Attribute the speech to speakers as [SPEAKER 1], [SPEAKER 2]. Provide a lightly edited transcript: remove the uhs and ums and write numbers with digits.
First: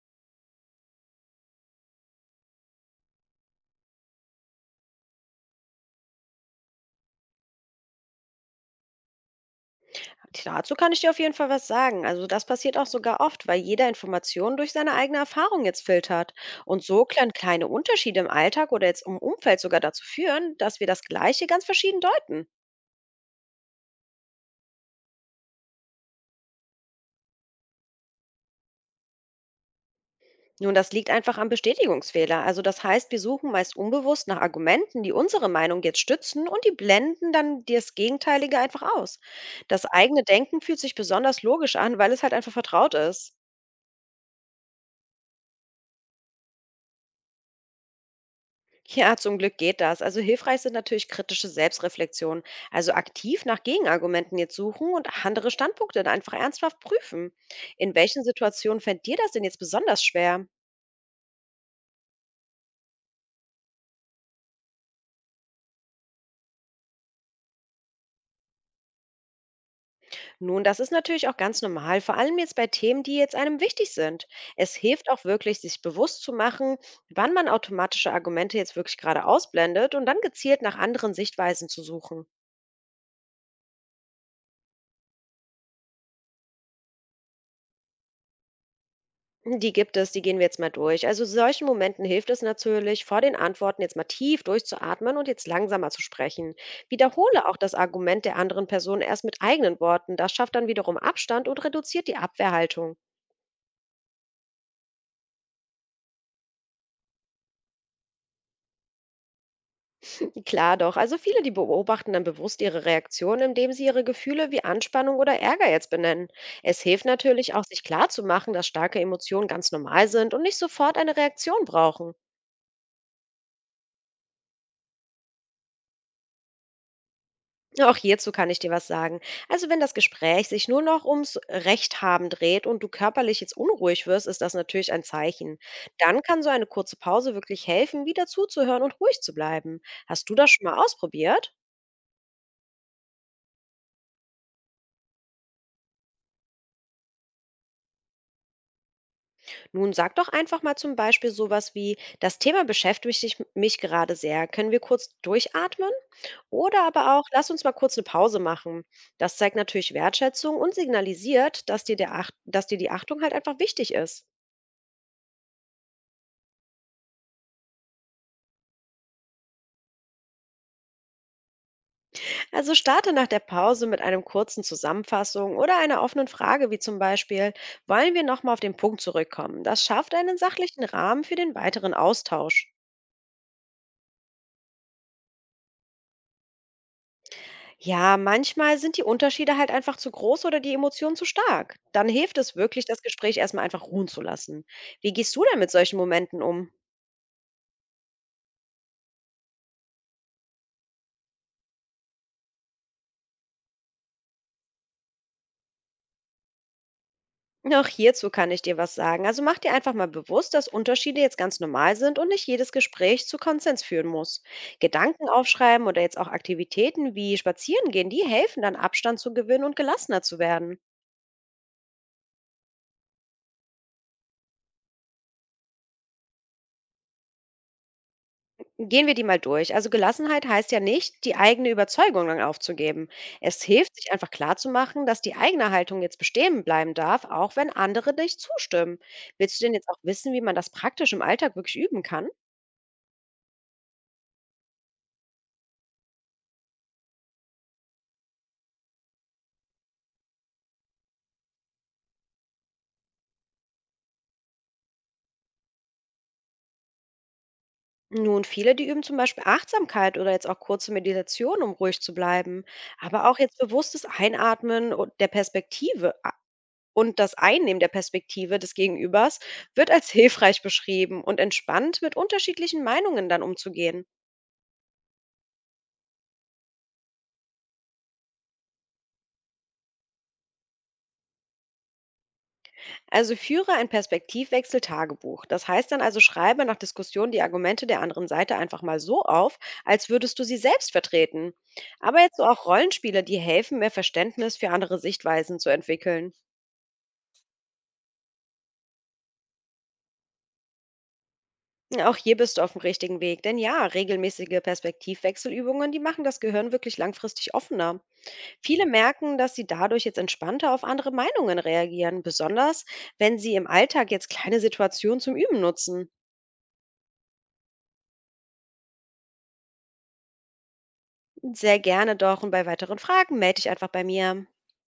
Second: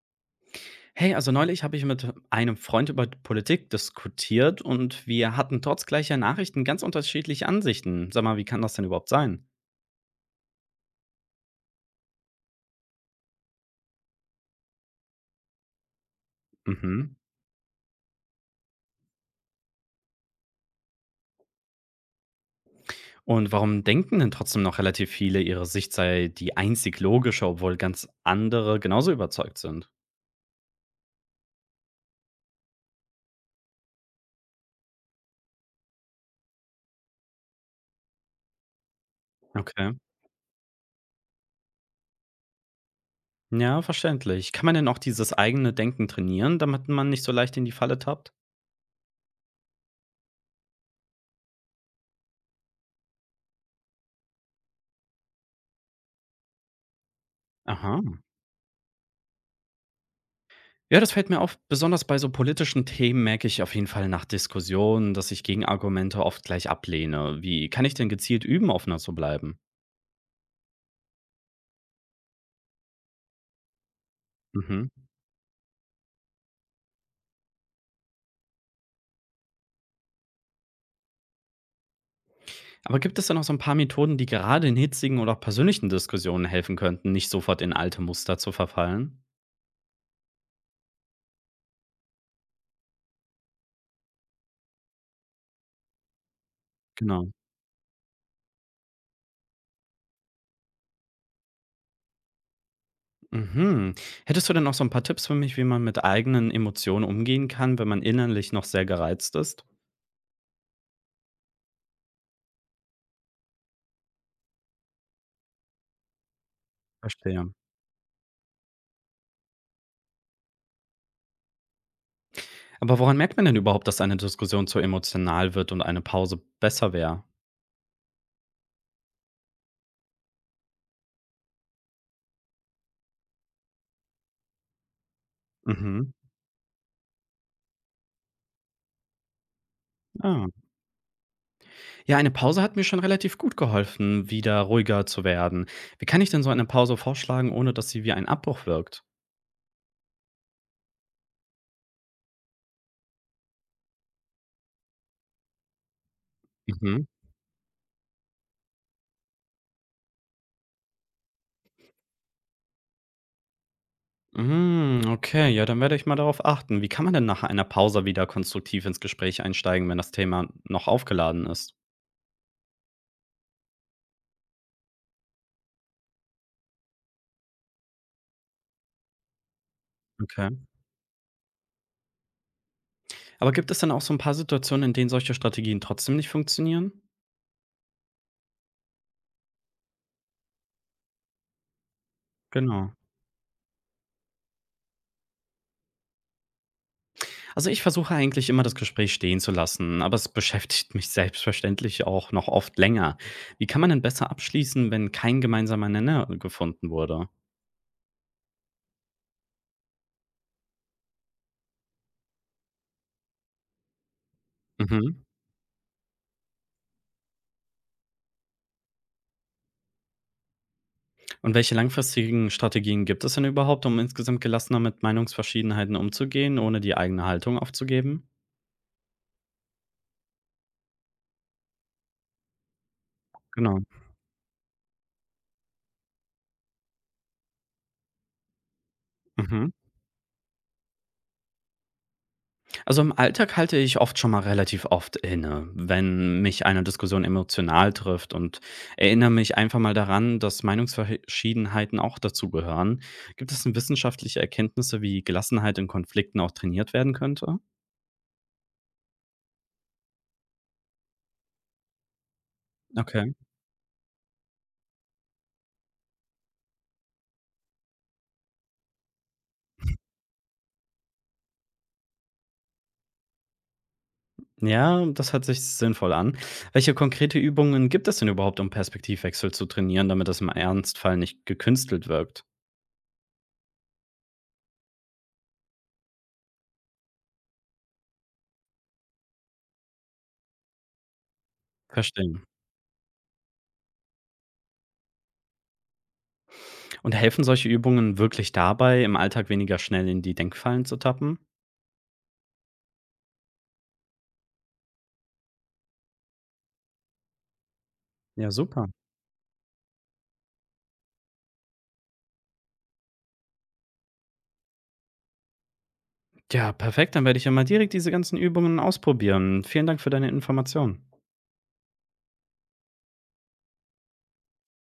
[SPEAKER 1] Hey, also neulich habe ich mit einem Freund über Politik diskutiert und wir hatten trotz gleicher Nachrichten ganz unterschiedliche Ansichten. Sag mal, wie kann das denn überhaupt sein?
[SPEAKER 2] Dazu kann ich dir auf jeden Fall was sagen. Also das passiert auch sogar oft, weil jeder Information durch seine eigene Erfahrung jetzt filtert. Und so
[SPEAKER 1] Mhm.
[SPEAKER 2] können kleine Unterschiede im Alltag oder jetzt im Umfeld sogar dazu führen, dass wir das Gleiche ganz verschieden deuten.
[SPEAKER 1] Und warum denken denn trotzdem noch relativ viele, ihre Sicht sei die einzig logische, obwohl ganz andere genauso überzeugt sind?
[SPEAKER 2] Nun, das liegt einfach am Bestätigungsfehler. Also das heißt, wir suchen meist unbewusst nach Argumenten, die unsere Meinung jetzt stützen und die blenden dann das Gegenteilige einfach aus. Das
[SPEAKER 1] Okay.
[SPEAKER 2] eigene Denken fühlt sich besonders logisch an, weil es halt einfach vertraut ist.
[SPEAKER 1] Ja, verständlich. Kann man denn auch dieses eigene Denken trainieren, damit man nicht so leicht in die Falle tappt?
[SPEAKER 2] Ja, zum Glück geht das. Also hilfreich sind natürlich kritische Selbstreflexionen. Also aktiv nach Gegenargumenten jetzt suchen und andere Standpunkte dann einfach ernsthaft prüfen. In
[SPEAKER 1] Aha.
[SPEAKER 2] welchen Situationen fällt dir das denn jetzt besonders schwer?
[SPEAKER 1] Ja, das fällt mir auf. Besonders bei so politischen Themen merke ich auf jeden Fall nach Diskussionen, dass ich Gegenargumente oft gleich ablehne. Wie kann ich denn gezielt üben, offener zu bleiben?
[SPEAKER 2] Nun, das ist natürlich auch ganz normal, vor allem jetzt bei Themen, die jetzt einem wichtig sind. Es
[SPEAKER 1] Mhm.
[SPEAKER 2] hilft auch wirklich, sich bewusst zu machen, wann man automatische Argumente jetzt wirklich gerade ausblendet und dann gezielt nach anderen Sichtweisen zu suchen.
[SPEAKER 1] Aber gibt es denn auch so ein paar Methoden, die gerade in hitzigen oder auch persönlichen Diskussionen helfen könnten, nicht sofort in alte Muster zu verfallen?
[SPEAKER 2] Die gibt es, die gehen wir jetzt mal durch. Also solchen Momenten hilft es natürlich, vor den Antworten jetzt mal tief durchzuatmen und jetzt langsamer zu sprechen.
[SPEAKER 1] Genau.
[SPEAKER 2] Wiederhole auch das Argument der anderen Person erst mit eigenen Worten. Das schafft dann wiederum Abstand und reduziert die Abwehrhaltung.
[SPEAKER 1] Mhm. Hättest du denn auch so ein paar Tipps für mich, wie man mit eigenen Emotionen umgehen kann, wenn man innerlich noch sehr gereizt ist?
[SPEAKER 2] Klar doch, also viele, die beobachten dann bewusst ihre Reaktion, indem sie ihre Gefühle wie Anspannung oder Ärger jetzt benennen. Es hilft
[SPEAKER 1] Verstehe.
[SPEAKER 2] natürlich auch, sich klarzumachen, dass starke Emotionen ganz normal sind und nicht sofort eine Reaktion brauchen.
[SPEAKER 1] Aber woran merkt man denn überhaupt, dass eine Diskussion zu emotional wird und eine Pause besser wäre?
[SPEAKER 2] Ja, auch hierzu kann ich dir was sagen. Also wenn das Gespräch sich nur noch ums Recht haben dreht und du körperlich jetzt unruhig wirst, ist das natürlich ein Zeichen.
[SPEAKER 1] Mhm.
[SPEAKER 2] Dann kann so eine kurze Pause wirklich helfen, wieder zuzuhören und ruhig zu bleiben. Hast du
[SPEAKER 1] Ah,
[SPEAKER 2] das schon mal ausprobiert?
[SPEAKER 1] ja, eine Pause hat mir schon relativ gut geholfen, wieder ruhiger zu werden. Wie kann ich denn so eine Pause vorschlagen, ohne dass sie wie ein Abbruch wirkt?
[SPEAKER 2] Nun sag doch einfach mal zum Beispiel sowas wie, das Thema beschäftigt mich gerade sehr. Können wir kurz durchatmen? Oder
[SPEAKER 1] Mhm.
[SPEAKER 2] aber auch, lass uns mal kurz eine Pause machen. Das zeigt natürlich Wertschätzung und signalisiert, dass dir die Achtung halt einfach wichtig ist.
[SPEAKER 1] Mhm, okay, ja, dann werde ich mal darauf achten. Wie kann man denn nach einer Pause wieder konstruktiv ins Gespräch einsteigen, wenn das Thema noch aufgeladen ist?
[SPEAKER 2] Also starte nach der Pause mit einem kurzen Zusammenfassung oder einer offenen Frage, wie zum Beispiel, wollen wir nochmal auf den Punkt zurückkommen? Das schafft einen
[SPEAKER 1] Okay.
[SPEAKER 2] sachlichen Rahmen für den weiteren Austausch.
[SPEAKER 1] Aber gibt es dann auch so ein paar Situationen, in denen solche Strategien trotzdem nicht funktionieren?
[SPEAKER 2] Ja, manchmal sind die Unterschiede halt einfach zu groß oder die Emotionen zu stark. Dann hilft es wirklich,
[SPEAKER 1] Genau.
[SPEAKER 2] das Gespräch erstmal einfach ruhen zu lassen. Wie gehst du denn mit solchen Momenten um?
[SPEAKER 1] Also ich versuche eigentlich immer das Gespräch stehen zu lassen, aber es beschäftigt mich selbstverständlich auch noch oft länger. Wie kann man denn besser abschließen, wenn kein gemeinsamer Nenner gefunden wurde?
[SPEAKER 2] Auch hierzu kann ich dir was sagen. Also mach dir einfach mal bewusst, dass Unterschiede jetzt ganz normal sind und nicht jedes Gespräch zu Konsens führen muss.
[SPEAKER 1] Mhm.
[SPEAKER 2] Gedanken aufschreiben oder jetzt auch Aktivitäten wie Spazieren gehen, die helfen dann Abstand zu gewinnen und gelassener zu werden.
[SPEAKER 1] Und welche langfristigen Strategien gibt es denn überhaupt, um insgesamt gelassener mit Meinungsverschiedenheiten umzugehen, ohne die eigene Haltung aufzugeben?
[SPEAKER 2] Gehen wir die mal durch. Also Gelassenheit heißt ja nicht, die eigene Überzeugung dann aufzugeben. Es
[SPEAKER 1] Genau.
[SPEAKER 2] hilft, sich einfach klarzumachen, dass die eigene Haltung jetzt bestehen bleiben darf, auch wenn andere nicht zustimmen. Willst du
[SPEAKER 1] Mhm.
[SPEAKER 2] denn jetzt auch wissen, wie man das praktisch im Alltag wirklich üben kann?
[SPEAKER 1] Also im Alltag halte ich oft schon mal relativ oft inne, wenn mich eine Diskussion emotional trifft und erinnere mich einfach mal daran, dass Meinungsverschiedenheiten auch dazugehören. Gibt es denn wissenschaftliche Erkenntnisse, wie Gelassenheit in Konflikten auch trainiert werden könnte?
[SPEAKER 2] Nun, viele, die üben zum Beispiel Achtsamkeit oder jetzt auch kurze Meditation, um ruhig zu bleiben. Aber
[SPEAKER 1] Okay.
[SPEAKER 2] auch jetzt bewusstes Einatmen und das Einnehmen der Perspektive des Gegenübers wird als hilfreich beschrieben und entspannt mit unterschiedlichen Meinungen dann umzugehen.
[SPEAKER 1] Ja, das hört sich sinnvoll an. Welche konkrete Übungen gibt es denn überhaupt, um Perspektivwechsel zu trainieren, damit das im Ernstfall nicht gekünstelt wirkt?
[SPEAKER 2] Also führe ein Perspektivwechsel-Tagebuch. Das heißt dann also, schreibe nach Diskussion die Argumente der anderen Seite einfach mal so auf, als würdest du sie selbst vertreten. Aber jetzt so
[SPEAKER 1] Verstehen.
[SPEAKER 2] auch Rollenspiele, die helfen, mehr Verständnis für andere Sichtweisen zu entwickeln.
[SPEAKER 1] Und helfen solche Übungen wirklich dabei, im Alltag weniger schnell in die Denkfallen zu tappen?
[SPEAKER 2] Auch hier bist du auf dem richtigen Weg, denn ja, regelmäßige Perspektivwechselübungen, die machen das Gehirn wirklich langfristig offener.
[SPEAKER 1] Ja,
[SPEAKER 2] Viele
[SPEAKER 1] super.
[SPEAKER 2] merken, dass sie dadurch jetzt entspannter auf andere Meinungen reagieren, besonders wenn sie im Alltag jetzt kleine Situationen zum Üben nutzen.
[SPEAKER 1] Ja, perfekt. Dann werde ich ja mal direkt diese ganzen Übungen ausprobieren. Vielen Dank für deine Informationen.
[SPEAKER 2] Sehr gerne doch und bei weiteren Fragen melde dich einfach bei mir.